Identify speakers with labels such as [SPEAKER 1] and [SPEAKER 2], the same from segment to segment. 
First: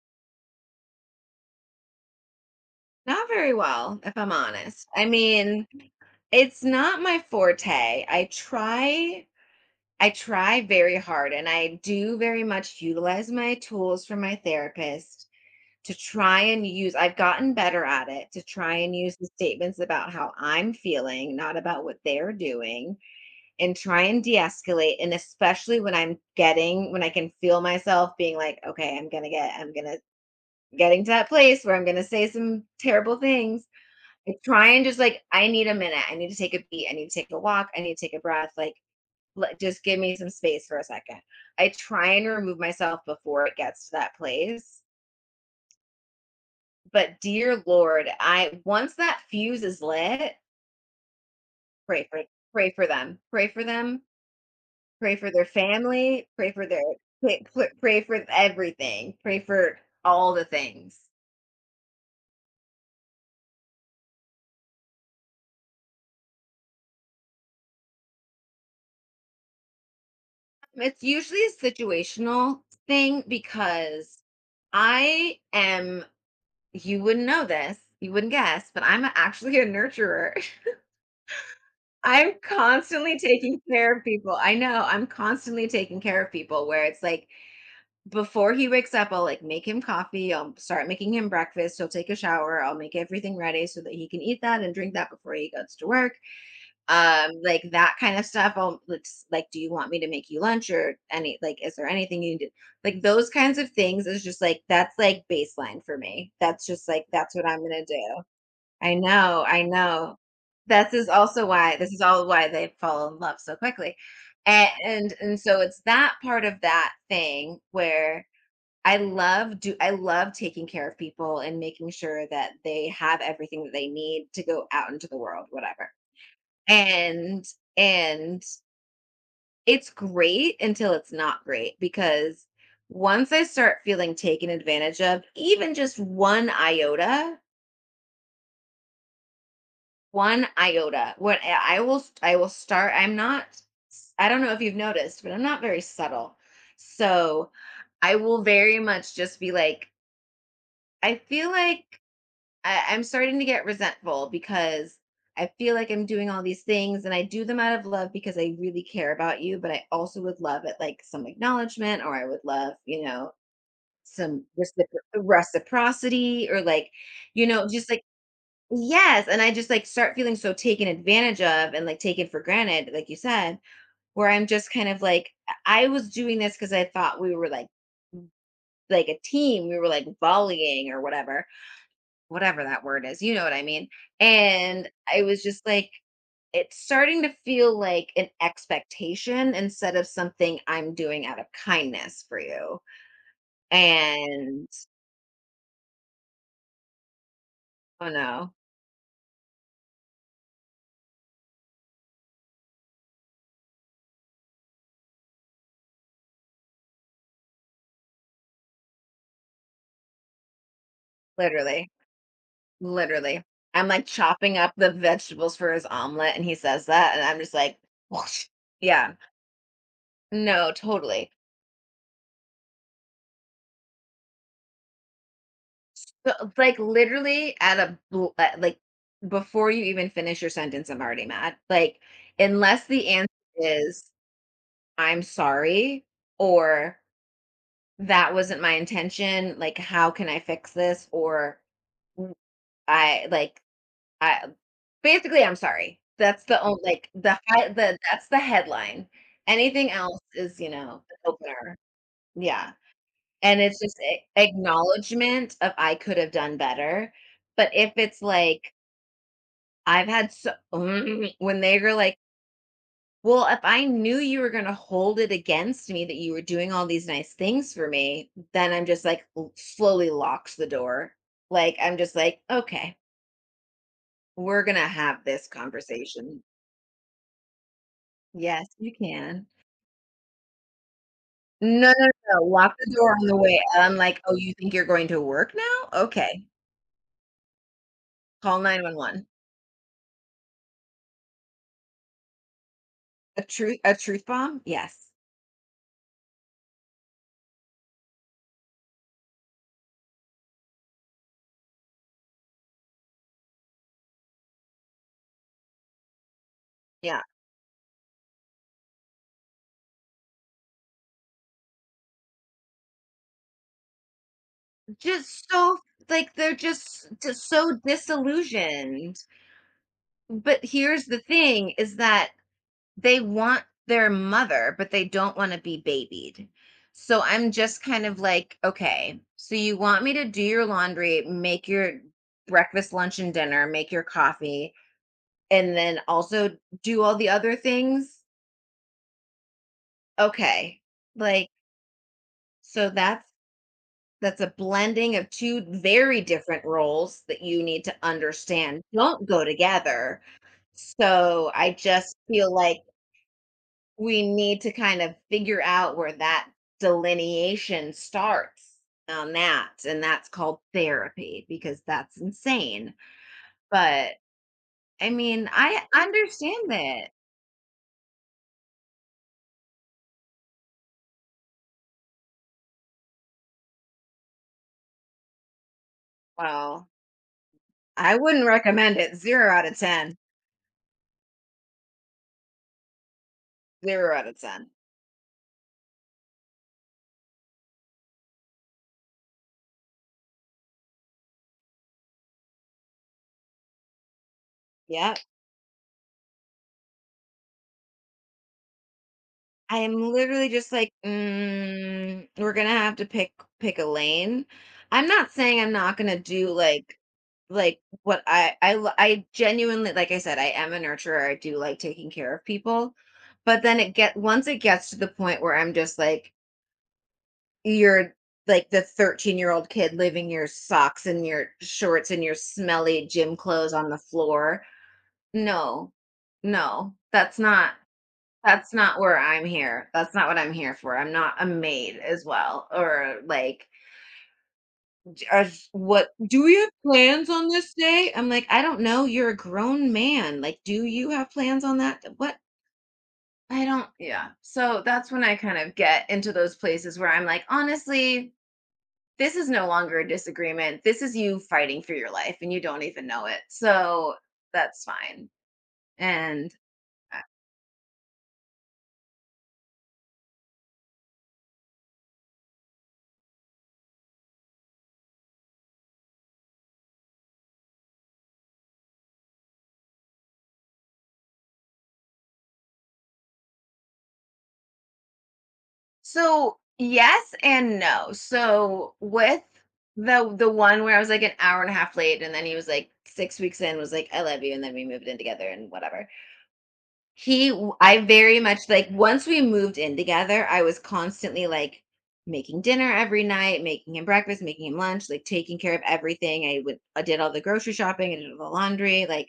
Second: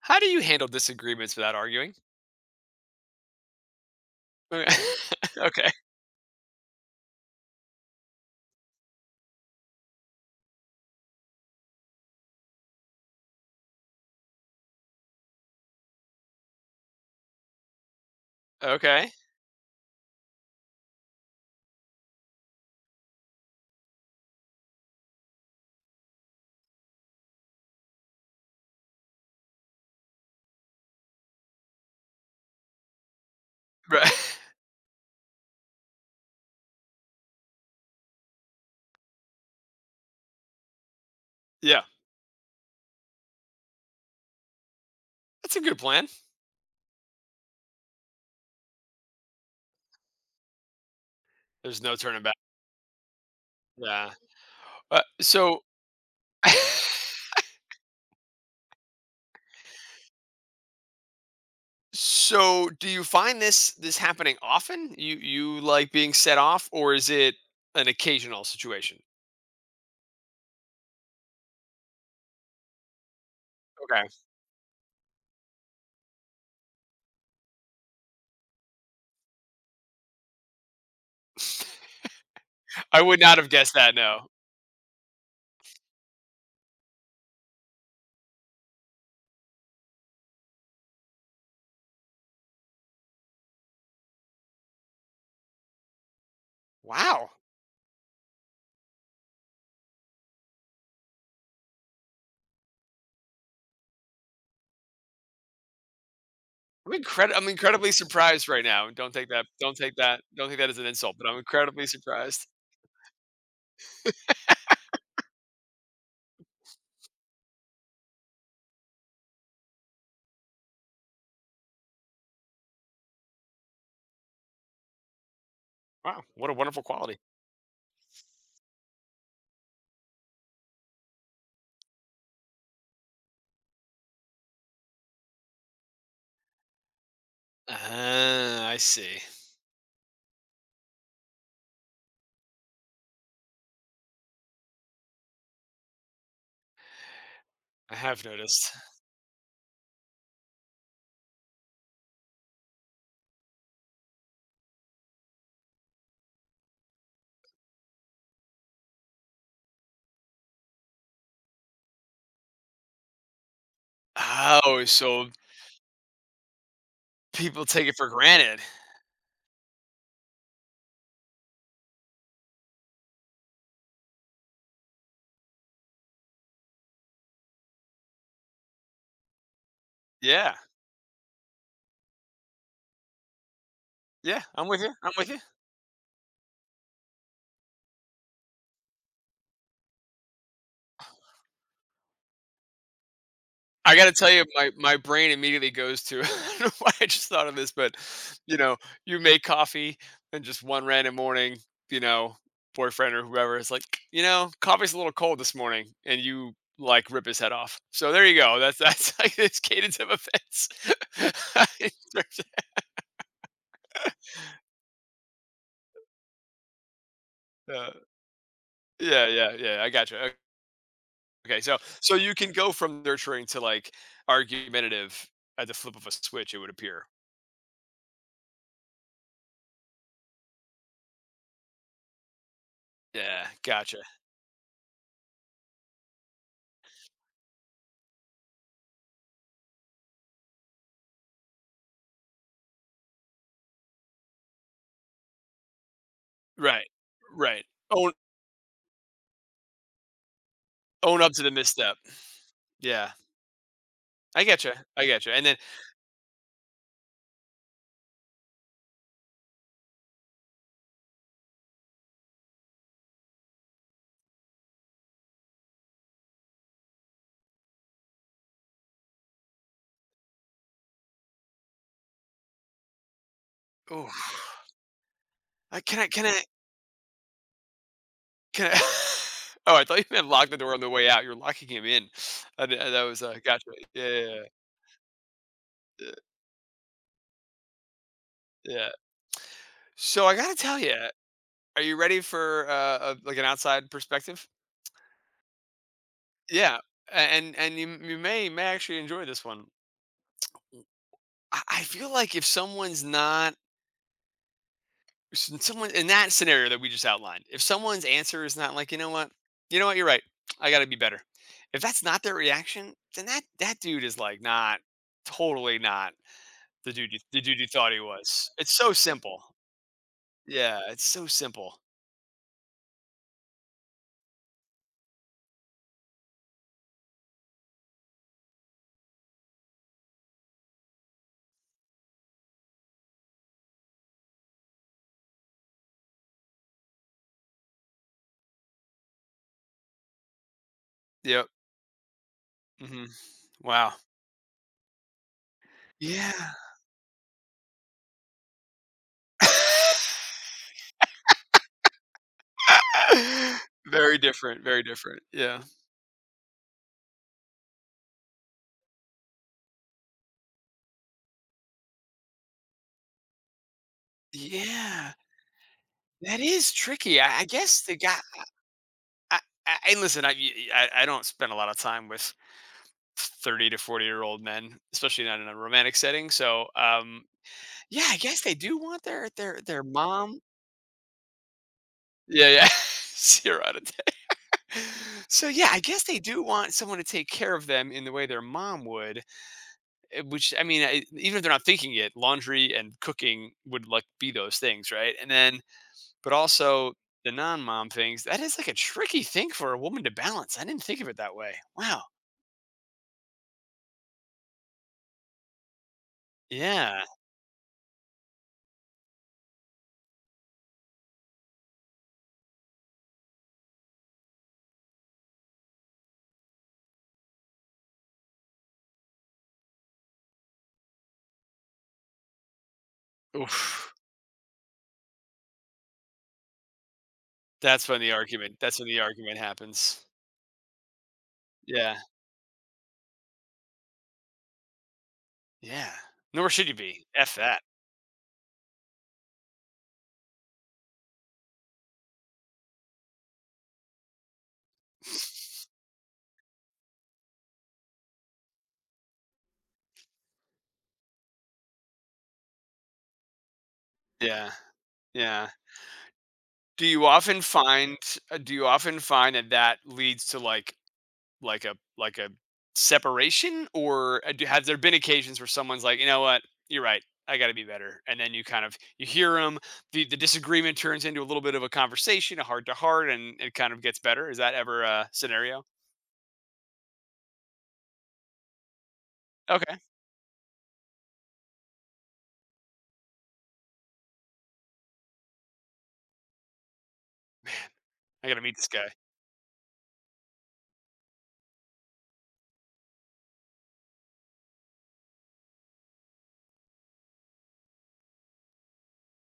[SPEAKER 1] How do you handle disagreements without arguing?
[SPEAKER 2] Not very well, if I'm
[SPEAKER 1] Okay.
[SPEAKER 2] honest. I mean,
[SPEAKER 1] Okay.
[SPEAKER 2] it's not my forte. I try very hard and I do very much utilize my tools from my therapist to try and use I've gotten better at it to try and
[SPEAKER 1] Okay.
[SPEAKER 2] use the statements about how I'm feeling, not about what they're doing, and try and de-escalate, and especially when I can feel myself being like, okay, I'm going to get I'm going to getting to that place where I'm going to say some terrible things.
[SPEAKER 1] Right.
[SPEAKER 2] I try and just like, I need a minute. I need to take a beat. I need to take a walk. I need to take a breath. Like, just give me some space for a second. I
[SPEAKER 1] Yeah.
[SPEAKER 2] try and remove myself before it gets to that place.
[SPEAKER 1] That's a good plan.
[SPEAKER 2] But dear Lord, I once that fuse is lit,
[SPEAKER 1] There's no
[SPEAKER 2] pray for
[SPEAKER 1] turning back.
[SPEAKER 2] pray for them, pray for them,
[SPEAKER 1] Yeah. Uh,
[SPEAKER 2] pray for their
[SPEAKER 1] so
[SPEAKER 2] family, pray for everything, pray for all the things.
[SPEAKER 1] so do you find this happening often? You like being set off or is it an occasional situation?
[SPEAKER 2] It's usually a situational thing,
[SPEAKER 1] Okay.
[SPEAKER 2] because I am you wouldn't know this, you wouldn't guess, but I'm actually a nurturer. I'm
[SPEAKER 1] I
[SPEAKER 2] constantly
[SPEAKER 1] would not have
[SPEAKER 2] taking
[SPEAKER 1] guessed
[SPEAKER 2] care
[SPEAKER 1] that,
[SPEAKER 2] of
[SPEAKER 1] no.
[SPEAKER 2] people. I know, I'm constantly taking care of people, where it's like before he wakes up, I'll like make him coffee, I'll start making him breakfast, he'll take a shower, I'll make everything ready so that he can eat that and drink that before he goes to work.
[SPEAKER 1] Wow.
[SPEAKER 2] Like that kind of stuff. I'll let's like, do you want me to make you lunch, or any like is there anything you need? Like, those kinds of things is just like that's like baseline for me. That's just like that's what
[SPEAKER 1] I'm
[SPEAKER 2] I'm gonna
[SPEAKER 1] incredibly
[SPEAKER 2] do.
[SPEAKER 1] surprised right now.
[SPEAKER 2] I
[SPEAKER 1] Don't take
[SPEAKER 2] know,
[SPEAKER 1] that
[SPEAKER 2] I
[SPEAKER 1] don't take
[SPEAKER 2] know.
[SPEAKER 1] that don't take that as an
[SPEAKER 2] This is
[SPEAKER 1] insult, but I'm
[SPEAKER 2] also why,
[SPEAKER 1] incredibly
[SPEAKER 2] this is all
[SPEAKER 1] surprised.
[SPEAKER 2] why they fall in love so quickly. And so it's that part of that thing where I love do I love taking care of people and making sure that they have everything that they need to go out into the world, whatever.
[SPEAKER 1] Wow, what a wonderful quality.
[SPEAKER 2] And and it's great until it's not great, because once I start feeling taken advantage of, even just one iota,
[SPEAKER 1] Ah, I see.
[SPEAKER 2] one iota. What I will start I don't know if you've noticed, but I'm not very subtle. So,
[SPEAKER 1] I
[SPEAKER 2] I
[SPEAKER 1] have
[SPEAKER 2] will
[SPEAKER 1] noticed.
[SPEAKER 2] very much just be like, I feel like I'm starting to get resentful, because I feel like I'm doing all these things, and I do them out of love because I really care about you, but I also would love it like some acknowledgement, or I would love, you know, some
[SPEAKER 1] Oh, so
[SPEAKER 2] reciprocity, or like, you
[SPEAKER 1] people
[SPEAKER 2] know,
[SPEAKER 1] take
[SPEAKER 2] just
[SPEAKER 1] it
[SPEAKER 2] like,
[SPEAKER 1] for granted.
[SPEAKER 2] yes, and I just, like, start feeling so taken advantage of and, like, taken for granted, like you said, where I'm just kind of like, I was doing this because I thought we were like a team, we were like
[SPEAKER 1] Yeah.
[SPEAKER 2] volleying or whatever, whatever that word is, you know what I mean?
[SPEAKER 1] Yeah, I'm with
[SPEAKER 2] And
[SPEAKER 1] you, I'm
[SPEAKER 2] I
[SPEAKER 1] with you.
[SPEAKER 2] was just like, it's starting to feel like an expectation instead of something I'm doing out of kindness for you.
[SPEAKER 1] I gotta tell you,
[SPEAKER 2] And
[SPEAKER 1] my brain immediately goes to I don't know why I just thought of this, but,
[SPEAKER 2] oh no,
[SPEAKER 1] you know, you make coffee and just one random morning, you know, boyfriend or whoever is like, "You know, coffee's a little cold this morning," and you, like, rip his head off. So there you go. That's like this cadence of events.
[SPEAKER 2] literally.
[SPEAKER 1] In terms of-
[SPEAKER 2] Literally. I'm, like, chopping up the vegetables for his omelet, and he says that, and I'm just like,
[SPEAKER 1] Uh,
[SPEAKER 2] "Whoosh." Yeah.
[SPEAKER 1] yeah, yeah, yeah, I got you.
[SPEAKER 2] No, totally.
[SPEAKER 1] Okay, so you can go from nurturing to like argumentative at the flip of a
[SPEAKER 2] So,
[SPEAKER 1] switch, it would
[SPEAKER 2] like,
[SPEAKER 1] appear.
[SPEAKER 2] literally at a bl like, before you even finish your sentence, I'm already mad. Like, unless the answer
[SPEAKER 1] Yeah, gotcha.
[SPEAKER 2] is, "I'm sorry," or, "That wasn't my intention," like, "How can I fix this?" or, "W I" like I basically, I'm sorry. That's the only
[SPEAKER 1] Right,
[SPEAKER 2] like, the
[SPEAKER 1] right.
[SPEAKER 2] high the
[SPEAKER 1] Own
[SPEAKER 2] that's the headline. Anything else is, you know,
[SPEAKER 1] own
[SPEAKER 2] the
[SPEAKER 1] up to the
[SPEAKER 2] opener.
[SPEAKER 1] misstep.
[SPEAKER 2] Yeah,
[SPEAKER 1] Yeah,
[SPEAKER 2] and it's just a
[SPEAKER 1] I getcha, I getcha. And
[SPEAKER 2] acknowledgement
[SPEAKER 1] then,
[SPEAKER 2] of I could have done better, but if it's like, I've had so when they were like, "Well, if I knew you were gonna hold it against me that you were doing all these nice things for me," then I'm just like, l slowly locks the door. Like, I'm just like, "Okay,
[SPEAKER 1] oh,
[SPEAKER 2] we're gonna have this
[SPEAKER 1] I can I can
[SPEAKER 2] conversation."
[SPEAKER 1] I
[SPEAKER 2] Yes,
[SPEAKER 1] can I.
[SPEAKER 2] you can.
[SPEAKER 1] Oh, I thought you meant lock the door on the way out. You're locking him
[SPEAKER 2] No, no,
[SPEAKER 1] in.
[SPEAKER 2] no,
[SPEAKER 1] I
[SPEAKER 2] lock
[SPEAKER 1] d-
[SPEAKER 2] the
[SPEAKER 1] that
[SPEAKER 2] door
[SPEAKER 1] was
[SPEAKER 2] on the way
[SPEAKER 1] gotcha.
[SPEAKER 2] out. I'm
[SPEAKER 1] Yeah,
[SPEAKER 2] like,
[SPEAKER 1] yeah,
[SPEAKER 2] "Oh,
[SPEAKER 1] yeah.
[SPEAKER 2] you think you're going to work now?
[SPEAKER 1] Yeah.
[SPEAKER 2] Okay, call
[SPEAKER 1] Yeah.
[SPEAKER 2] 911."
[SPEAKER 1] So I gotta tell you, are you ready for like
[SPEAKER 2] A
[SPEAKER 1] an
[SPEAKER 2] truth
[SPEAKER 1] outside
[SPEAKER 2] a truth
[SPEAKER 1] perspective?
[SPEAKER 2] bomb? Yes.
[SPEAKER 1] Yeah, and you may actually enjoy this one. I feel like if someone's not s- someone in that scenario, that we just
[SPEAKER 2] Yeah,
[SPEAKER 1] outlined, if someone's answer is not like, you know what, you're right, I got to be better. If that's not their reaction, then that that dude is like not
[SPEAKER 2] just so,
[SPEAKER 1] totally not
[SPEAKER 2] like, they're just
[SPEAKER 1] the
[SPEAKER 2] just
[SPEAKER 1] dude you
[SPEAKER 2] so
[SPEAKER 1] thought he was. It's so
[SPEAKER 2] disillusioned.
[SPEAKER 1] simple.
[SPEAKER 2] But
[SPEAKER 1] Yeah,
[SPEAKER 2] here's
[SPEAKER 1] it's
[SPEAKER 2] the
[SPEAKER 1] so
[SPEAKER 2] thing,
[SPEAKER 1] simple.
[SPEAKER 2] is that they want their mother, but they don't wanna be babied. So I'm just kind of like, "Okay, so you want me to do your laundry, make your breakfast, lunch, and dinner, make your coffee, and then also do all the other things? Okay.
[SPEAKER 1] Yep.
[SPEAKER 2] Like, so
[SPEAKER 1] Hmm.
[SPEAKER 2] that's
[SPEAKER 1] Wow.
[SPEAKER 2] that's a blending of two very
[SPEAKER 1] Yeah.
[SPEAKER 2] different roles that you need to understand don't go together." So I just feel like
[SPEAKER 1] Very
[SPEAKER 2] we need
[SPEAKER 1] different.
[SPEAKER 2] to
[SPEAKER 1] Very
[SPEAKER 2] kind of
[SPEAKER 1] different. Yeah.
[SPEAKER 2] figure out where that delineation starts on that. And that's called therapy, because that's insane. But I
[SPEAKER 1] Yeah.
[SPEAKER 2] mean, I
[SPEAKER 1] That
[SPEAKER 2] understand
[SPEAKER 1] is
[SPEAKER 2] that.
[SPEAKER 1] tricky. I guess the guy. I, I and listen, I y- I I don't spend a lot of time with 30- to 40-year-old men, especially not in a romantic setting. So,
[SPEAKER 2] Well,
[SPEAKER 1] yeah,
[SPEAKER 2] I
[SPEAKER 1] I guess
[SPEAKER 2] wouldn't
[SPEAKER 1] they do
[SPEAKER 2] recommend
[SPEAKER 1] want
[SPEAKER 2] it.
[SPEAKER 1] their
[SPEAKER 2] Zero
[SPEAKER 1] their
[SPEAKER 2] out of
[SPEAKER 1] their
[SPEAKER 2] 10.
[SPEAKER 1] mom. Yeah, yeah, zero out of
[SPEAKER 2] 0 out
[SPEAKER 1] ten.
[SPEAKER 2] of 10.
[SPEAKER 1] So yeah, I guess they do want someone to take care of them in the way their mom would. Which I mean, even if they're not thinking it, laundry and cooking would like be those things,
[SPEAKER 2] Yeah,
[SPEAKER 1] right? And then, but also the non-mom things. That is like a tricky thing for a
[SPEAKER 2] I
[SPEAKER 1] woman to
[SPEAKER 2] am literally
[SPEAKER 1] balance. I
[SPEAKER 2] just
[SPEAKER 1] didn't
[SPEAKER 2] like,
[SPEAKER 1] think of it that way. Wow.
[SPEAKER 2] "Mm, we're gonna have to pick a lane." I'm not saying I'm not gonna do, like,
[SPEAKER 1] Yeah.
[SPEAKER 2] what I genuinely, like I said, I am a nurturer, I do like taking care of people, but then it get once it gets to the point where I'm just like, "You're like the 13-year-old kid leaving your socks and your shorts and your smelly gym clothes on
[SPEAKER 1] Oof.
[SPEAKER 2] the floor." No. No.
[SPEAKER 1] That's when the argument
[SPEAKER 2] That's
[SPEAKER 1] that's when
[SPEAKER 2] not
[SPEAKER 1] the
[SPEAKER 2] where
[SPEAKER 1] argument
[SPEAKER 2] I'm here.
[SPEAKER 1] happens.
[SPEAKER 2] That's not what I'm here for. I'm not a maid
[SPEAKER 1] Yeah.
[SPEAKER 2] as well, or like, or
[SPEAKER 1] Yeah.
[SPEAKER 2] what? Do
[SPEAKER 1] Nor
[SPEAKER 2] we
[SPEAKER 1] should
[SPEAKER 2] have
[SPEAKER 1] you be.
[SPEAKER 2] plans
[SPEAKER 1] F
[SPEAKER 2] on
[SPEAKER 1] that.
[SPEAKER 2] this day? I'm like, I don't know. You're a grown man. Like, do you have plans on that? What? I don't. Yeah. So that's when I kind of get into those places where I'm like, honestly, this is no longer a disagreement. This is you fighting for your life, and you don't even know it. So
[SPEAKER 1] Yeah.
[SPEAKER 2] that's fine.
[SPEAKER 1] Yeah.
[SPEAKER 2] And
[SPEAKER 1] Do you often find that that leads to, like like a separation? Or, do have there been occasions where someone's like, "You know what? You're right. I gotta be better." And then you kind of you hear them. The disagreement turns into a little bit of a conversation, a heart to heart, and it kind of gets better. Is that ever a scenario?
[SPEAKER 2] so, yes and no. So, with
[SPEAKER 1] Okay.
[SPEAKER 2] the one, where I was like an hour and a half late, and then he was like 6 weeks in was like I love you, and then we moved in together and whatever. I
[SPEAKER 1] I
[SPEAKER 2] very
[SPEAKER 1] gotta meet
[SPEAKER 2] much,
[SPEAKER 1] this
[SPEAKER 2] like,
[SPEAKER 1] guy.
[SPEAKER 2] once we moved in together, I was constantly like making dinner every night, making him breakfast, making him lunch, like taking care of everything. I did all the grocery shopping, I did all the laundry, like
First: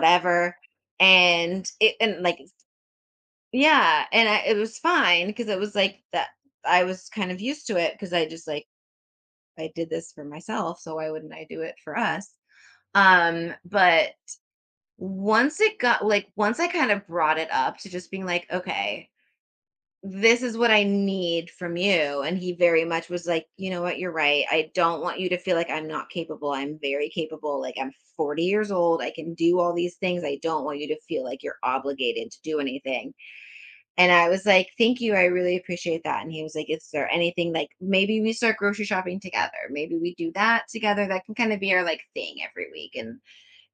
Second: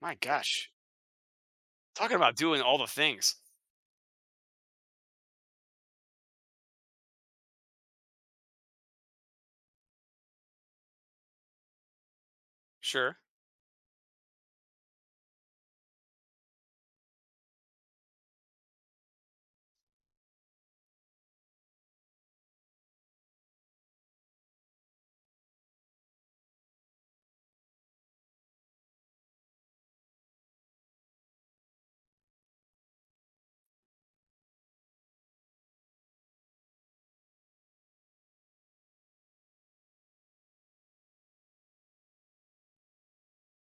[SPEAKER 1] My gosh.
[SPEAKER 2] And it
[SPEAKER 1] Talking
[SPEAKER 2] and
[SPEAKER 1] about
[SPEAKER 2] like
[SPEAKER 1] doing all the things.
[SPEAKER 2] Yeah, and I it was fine, because it was like that, I was kind of used to it, because I just like, I did this for myself, so why wouldn't I do it for us?
[SPEAKER 1] Sure.
[SPEAKER 2] But once it got, like, once I kind of brought it up to just being like, okay, this is what I need from you. And he very much was like, you know what, you're right. I don't want you to feel like I'm not capable. I'm very capable. Like, I'm 40 years old. I can do all these things. I don't want you to feel like you're obligated to do anything. And I was like, "Thank you, I really appreciate that." And he was like, "Is there anything like, maybe we start grocery shopping together? Maybe we do that together. That can kind of be our like thing every week, and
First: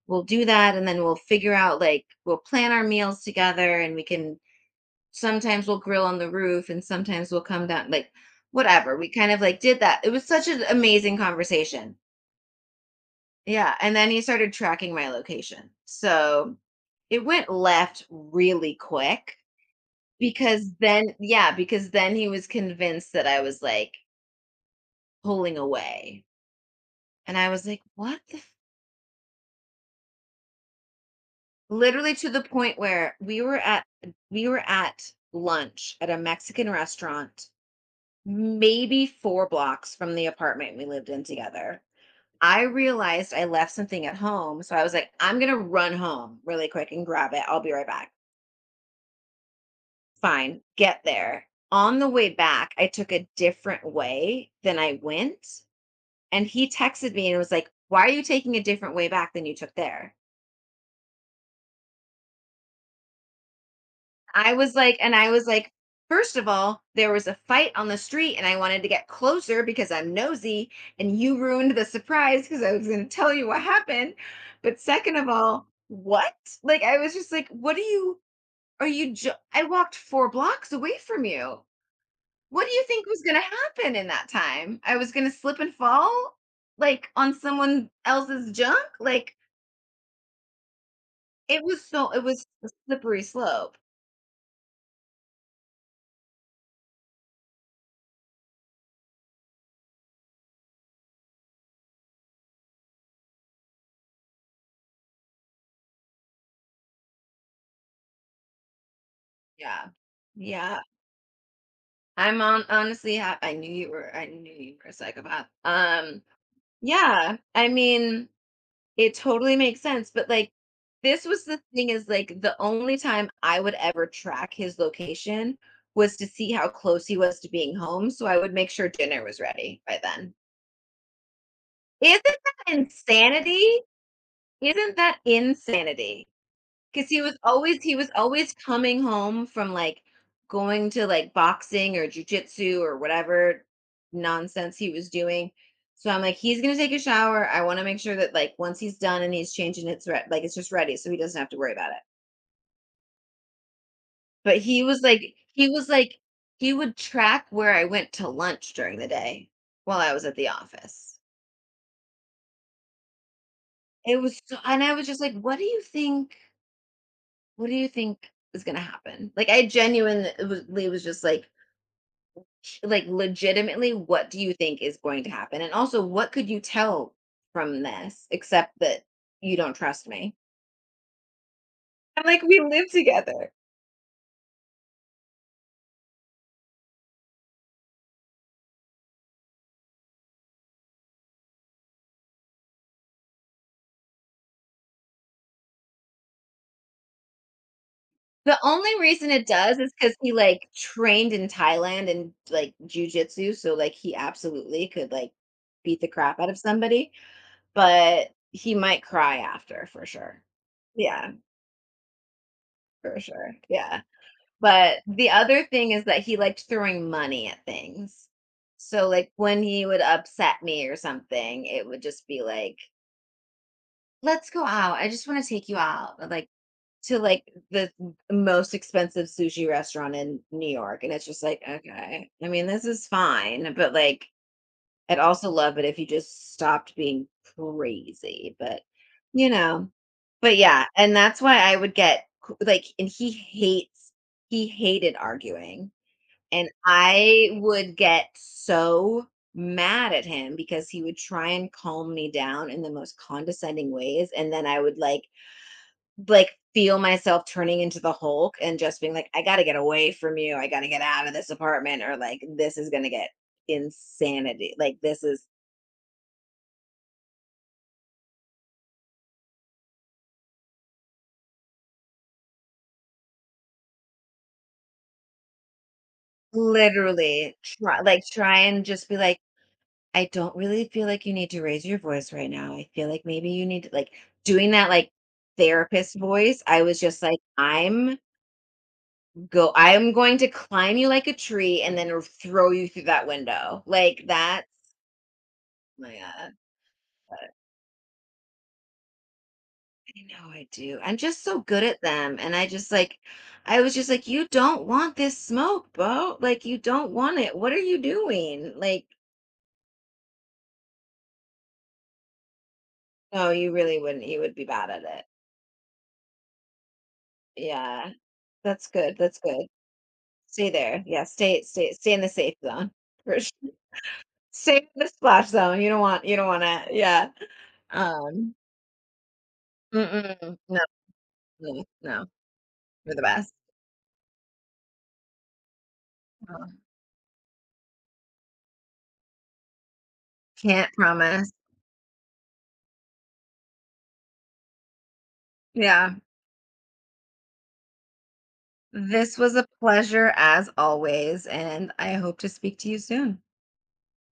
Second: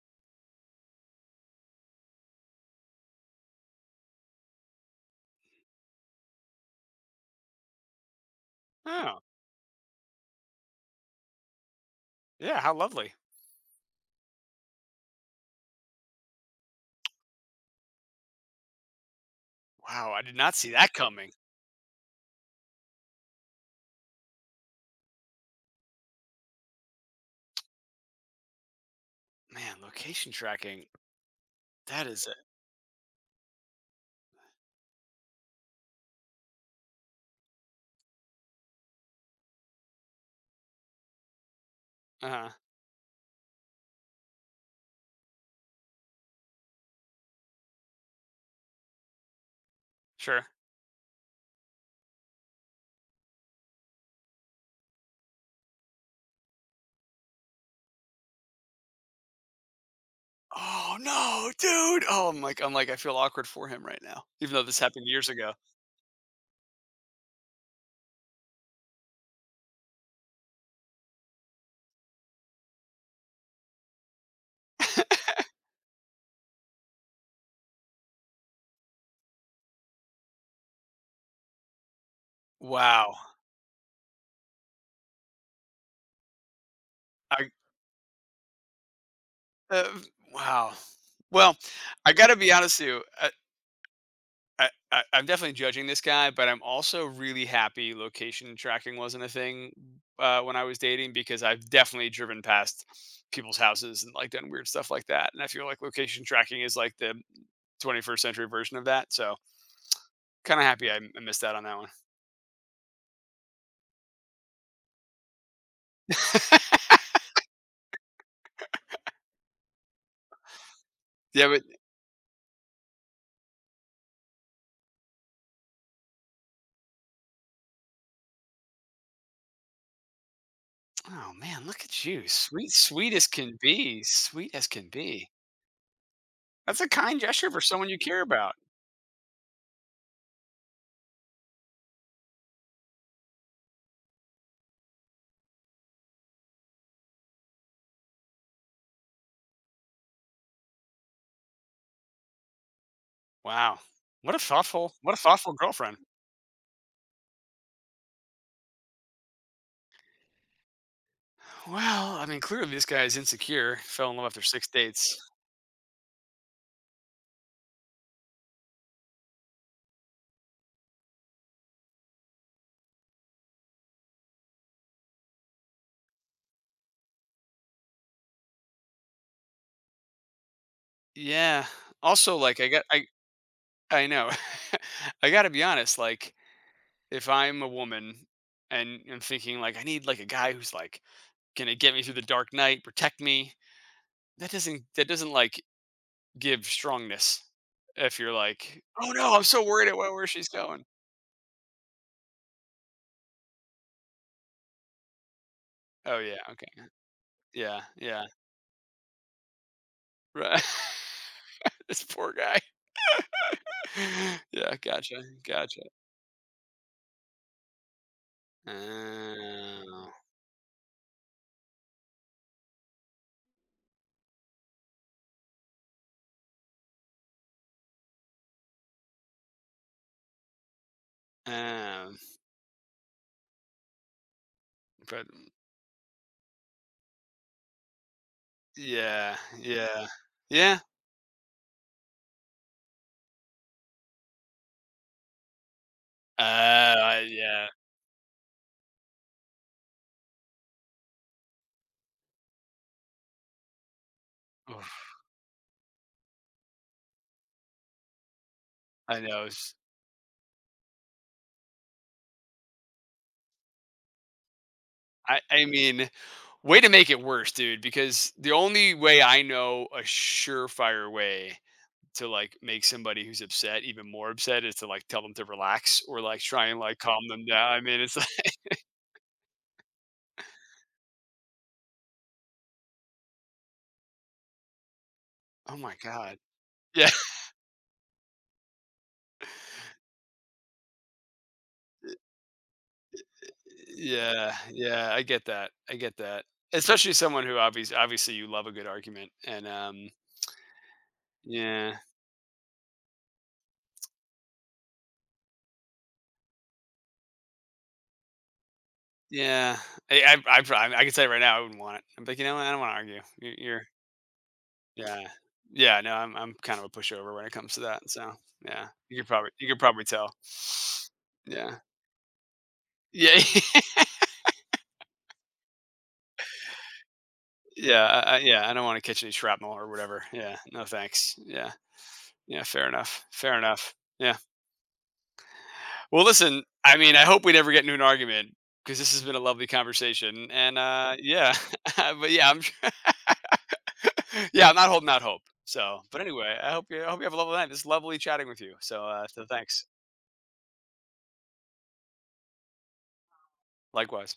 [SPEAKER 2] we'll do that, and then we'll figure out like we'll plan our meals together, and we can sometimes we'll grill on the roof, and sometimes we'll come down, like, whatever." We
[SPEAKER 1] Oh,
[SPEAKER 2] kind of like did that. It was such an amazing conversation.
[SPEAKER 1] yeah. How lovely.
[SPEAKER 2] Yeah, and then he started tracking my location, so it went left really quick,
[SPEAKER 1] Wow. I did not see
[SPEAKER 2] because
[SPEAKER 1] that
[SPEAKER 2] then
[SPEAKER 1] coming.
[SPEAKER 2] yeah, because then he was convinced that I was, like, pulling away, and I was like, "What the f,"
[SPEAKER 1] Man, location tracking. That
[SPEAKER 2] literally,
[SPEAKER 1] is
[SPEAKER 2] to the point where we were at lunch at a Mexican restaurant maybe 4 blocks from the apartment we lived in together.
[SPEAKER 1] it. Uh huh.
[SPEAKER 2] I realized I left something at home, so I was like, "I'm gonna run home really quick and grab it, I'll be right back."
[SPEAKER 1] Sure.
[SPEAKER 2] Fine, get there. On the way back, I took a different way than I went. And he texted me and was like, "Why are you taking a different way back than you took there?"
[SPEAKER 1] Oh no, dude. Oh, I'm like, I feel awkward for him right now, even though this happened years
[SPEAKER 2] I was
[SPEAKER 1] ago.
[SPEAKER 2] like, first of all, there was a fight on the street and I wanted to get closer because I'm nosy, and you ruined the surprise because I was going to tell you what happened. But second of all, what? Like I was just like, "What are you jo- I walked 4 blocks away from you. What do you think
[SPEAKER 1] Wow.
[SPEAKER 2] was going to happen in that time? I was going to slip and fall like on
[SPEAKER 1] I,
[SPEAKER 2] someone else's junk? Like,
[SPEAKER 1] uh, wow. Well,
[SPEAKER 2] It was so
[SPEAKER 1] I
[SPEAKER 2] it
[SPEAKER 1] got to
[SPEAKER 2] was
[SPEAKER 1] be
[SPEAKER 2] a
[SPEAKER 1] honest with you.
[SPEAKER 2] slippery
[SPEAKER 1] uh,
[SPEAKER 2] slope.
[SPEAKER 1] I, I I'm definitely judging this guy, but I'm also really happy location tracking wasn't a thing when I was dating because I've definitely driven past people's houses and like done weird stuff like that, and I feel like location tracking is like the 21st century version of that. So
[SPEAKER 2] Yeah.
[SPEAKER 1] kind of
[SPEAKER 2] Yeah.
[SPEAKER 1] happy I missed out on that one.
[SPEAKER 2] I'm on honestly, ha I knew you were, I knew you were a psychopath. Yeah, I mean, it totally makes sense, but, like, this was
[SPEAKER 1] Yeah,
[SPEAKER 2] the
[SPEAKER 1] but
[SPEAKER 2] thing, is, like, the only time I would ever track his location was to see how close he was to being home, so I would make sure dinner was ready by then.
[SPEAKER 1] oh man, look at
[SPEAKER 2] Isn't
[SPEAKER 1] you, sweet,
[SPEAKER 2] that
[SPEAKER 1] sweet as can
[SPEAKER 2] insanity?
[SPEAKER 1] be, sweet as can
[SPEAKER 2] Isn't that
[SPEAKER 1] be.
[SPEAKER 2] insanity?
[SPEAKER 1] That's a
[SPEAKER 2] Because
[SPEAKER 1] kind
[SPEAKER 2] he was
[SPEAKER 1] gesture for
[SPEAKER 2] always
[SPEAKER 1] someone
[SPEAKER 2] he
[SPEAKER 1] you
[SPEAKER 2] was
[SPEAKER 1] care
[SPEAKER 2] always
[SPEAKER 1] about.
[SPEAKER 2] coming home from like going to like boxing or jujitsu or whatever nonsense he was doing. So I'm like, he's gonna take a shower. I want to make sure that like once he's done and he's changing, like it's just ready, so he doesn't have to worry about it.
[SPEAKER 1] Wow,
[SPEAKER 2] But he was
[SPEAKER 1] what a
[SPEAKER 2] like,
[SPEAKER 1] thoughtful
[SPEAKER 2] he was
[SPEAKER 1] girlfriend.
[SPEAKER 2] like, he would track where I went to lunch during the day while I was at the office.
[SPEAKER 1] Well, I mean, clearly this guy is insecure. Fell in
[SPEAKER 2] It
[SPEAKER 1] love
[SPEAKER 2] was,
[SPEAKER 1] after
[SPEAKER 2] so,
[SPEAKER 1] six
[SPEAKER 2] and I was
[SPEAKER 1] dates.
[SPEAKER 2] just like, what do you think? What do you think is gonna happen? Like I genuinely was just like, legitimately, what do you think is going to happen? And also, what could you tell from this except that you don't trust me?
[SPEAKER 1] Yeah.
[SPEAKER 2] I'm
[SPEAKER 1] Also,
[SPEAKER 2] like, we
[SPEAKER 1] like, I got,
[SPEAKER 2] live
[SPEAKER 1] I,
[SPEAKER 2] together.
[SPEAKER 1] I know. I got to be honest. Like, if I'm a woman and I'm thinking like, I need like a guy who's like gonna get me through the dark night, protect me. That doesn't like give strongness. If you're
[SPEAKER 2] The
[SPEAKER 1] like,
[SPEAKER 2] only
[SPEAKER 1] oh
[SPEAKER 2] reason
[SPEAKER 1] no, I'm
[SPEAKER 2] it
[SPEAKER 1] so
[SPEAKER 2] does
[SPEAKER 1] worried
[SPEAKER 2] is
[SPEAKER 1] about
[SPEAKER 2] because
[SPEAKER 1] where
[SPEAKER 2] he,
[SPEAKER 1] she's
[SPEAKER 2] like,
[SPEAKER 1] going.
[SPEAKER 2] trained in Thailand and, like, jujitsu, so, like, he absolutely could, like, beat the
[SPEAKER 1] Oh
[SPEAKER 2] crap
[SPEAKER 1] yeah,
[SPEAKER 2] out of
[SPEAKER 1] okay,
[SPEAKER 2] somebody,
[SPEAKER 1] yeah, yeah,
[SPEAKER 2] but he might cry after for sure.
[SPEAKER 1] right.
[SPEAKER 2] Yeah,
[SPEAKER 1] This poor guy.
[SPEAKER 2] for sure. Yeah.
[SPEAKER 1] Yeah,
[SPEAKER 2] But
[SPEAKER 1] gotcha,
[SPEAKER 2] the other
[SPEAKER 1] gotcha.
[SPEAKER 2] thing is that he liked throwing money at things. So, like, when he would
[SPEAKER 1] Oh,
[SPEAKER 2] upset me or something, it would just be like, let's go out. I just want to take you out. Or, like, to like the most expensive sushi restaurant in New York. And it's just like,
[SPEAKER 1] oh.
[SPEAKER 2] okay, I mean, this is fine. But like, I'd
[SPEAKER 1] But
[SPEAKER 2] also love it if you just stopped being crazy. But,
[SPEAKER 1] yeah,
[SPEAKER 2] you know,
[SPEAKER 1] yeah,
[SPEAKER 2] but
[SPEAKER 1] yeah.
[SPEAKER 2] yeah. And that's why I would like, and he hated arguing and
[SPEAKER 1] Uh, I-
[SPEAKER 2] I
[SPEAKER 1] yeah.
[SPEAKER 2] would get so mad at him because he would try and calm me down in the most condescending ways. And then I would
[SPEAKER 1] Oof,
[SPEAKER 2] like feel myself turning into the Hulk and just being
[SPEAKER 1] I
[SPEAKER 2] like, I
[SPEAKER 1] know.
[SPEAKER 2] gotta
[SPEAKER 1] It's,
[SPEAKER 2] get away from you. I gotta get out of this apartment or like this is gonna get insanity. Like this
[SPEAKER 1] I
[SPEAKER 2] is
[SPEAKER 1] I mean, way to make it worse, dude. Because the only way I know a surefire way to like make somebody who's upset even more upset is to like tell them to relax or like try and like calm them
[SPEAKER 2] literally,
[SPEAKER 1] down. I mean, it's like,
[SPEAKER 2] try and just be like, I don't really feel like you need to raise your voice right now. I feel like maybe you need to like doing that like
[SPEAKER 1] oh my
[SPEAKER 2] therapist
[SPEAKER 1] god.
[SPEAKER 2] voice. I was
[SPEAKER 1] Yeah,
[SPEAKER 2] just like, I am going to climb you like a tree and then throw you through that window, like
[SPEAKER 1] yeah,
[SPEAKER 2] that's
[SPEAKER 1] yeah. I get that. I
[SPEAKER 2] my
[SPEAKER 1] get that.
[SPEAKER 2] god.
[SPEAKER 1] Especially someone who obviously you love a good argument and
[SPEAKER 2] I know I do. I'm just so good
[SPEAKER 1] yeah.
[SPEAKER 2] at them, and I just like, I was just like, you don't want this smoke bo like, you don't want it. What are you doing? Like,
[SPEAKER 1] Yeah, I I I I can say right now I wouldn't want it. I'm like, "You know what? I don't wanna argue.
[SPEAKER 2] no,
[SPEAKER 1] You're
[SPEAKER 2] you
[SPEAKER 1] you're"
[SPEAKER 2] really wouldn't. You would be bad at it.
[SPEAKER 1] Yeah. Yeah, no, I'm kind of a pushover when it comes to
[SPEAKER 2] Yeah,
[SPEAKER 1] that, so,
[SPEAKER 2] that's
[SPEAKER 1] yeah.
[SPEAKER 2] good, that's good.
[SPEAKER 1] You could probably tell.
[SPEAKER 2] Stay there, yeah, stay,
[SPEAKER 1] Yeah.
[SPEAKER 2] stay in the safe zone for
[SPEAKER 1] Yeah.
[SPEAKER 2] sure. Stay in the splash zone, you don't want to, yeah.
[SPEAKER 1] Yeah, I
[SPEAKER 2] Um,
[SPEAKER 1] yeah, I don't wanna catch any shrapnel or whatever.
[SPEAKER 2] mm-mm.
[SPEAKER 1] Yeah,
[SPEAKER 2] No,
[SPEAKER 1] no thanks. Yeah.
[SPEAKER 2] no.
[SPEAKER 1] Yeah, fair
[SPEAKER 2] You're the
[SPEAKER 1] enough,
[SPEAKER 2] best.
[SPEAKER 1] fair enough. Yeah. Well, listen,
[SPEAKER 2] Oh,
[SPEAKER 1] I mean, I hope we never get into an argument because this has been a lovely conversation, and,
[SPEAKER 2] can't promise.
[SPEAKER 1] yeah, but, yeah, I'm not holding out hope. So,
[SPEAKER 2] Yeah.
[SPEAKER 1] but anyway, I hope you have a lovely night. It's lovely chatting with you. So,
[SPEAKER 2] This was a
[SPEAKER 1] thanks.
[SPEAKER 2] pleasure as always, and I hope to speak to you soon.
[SPEAKER 1] Likewise.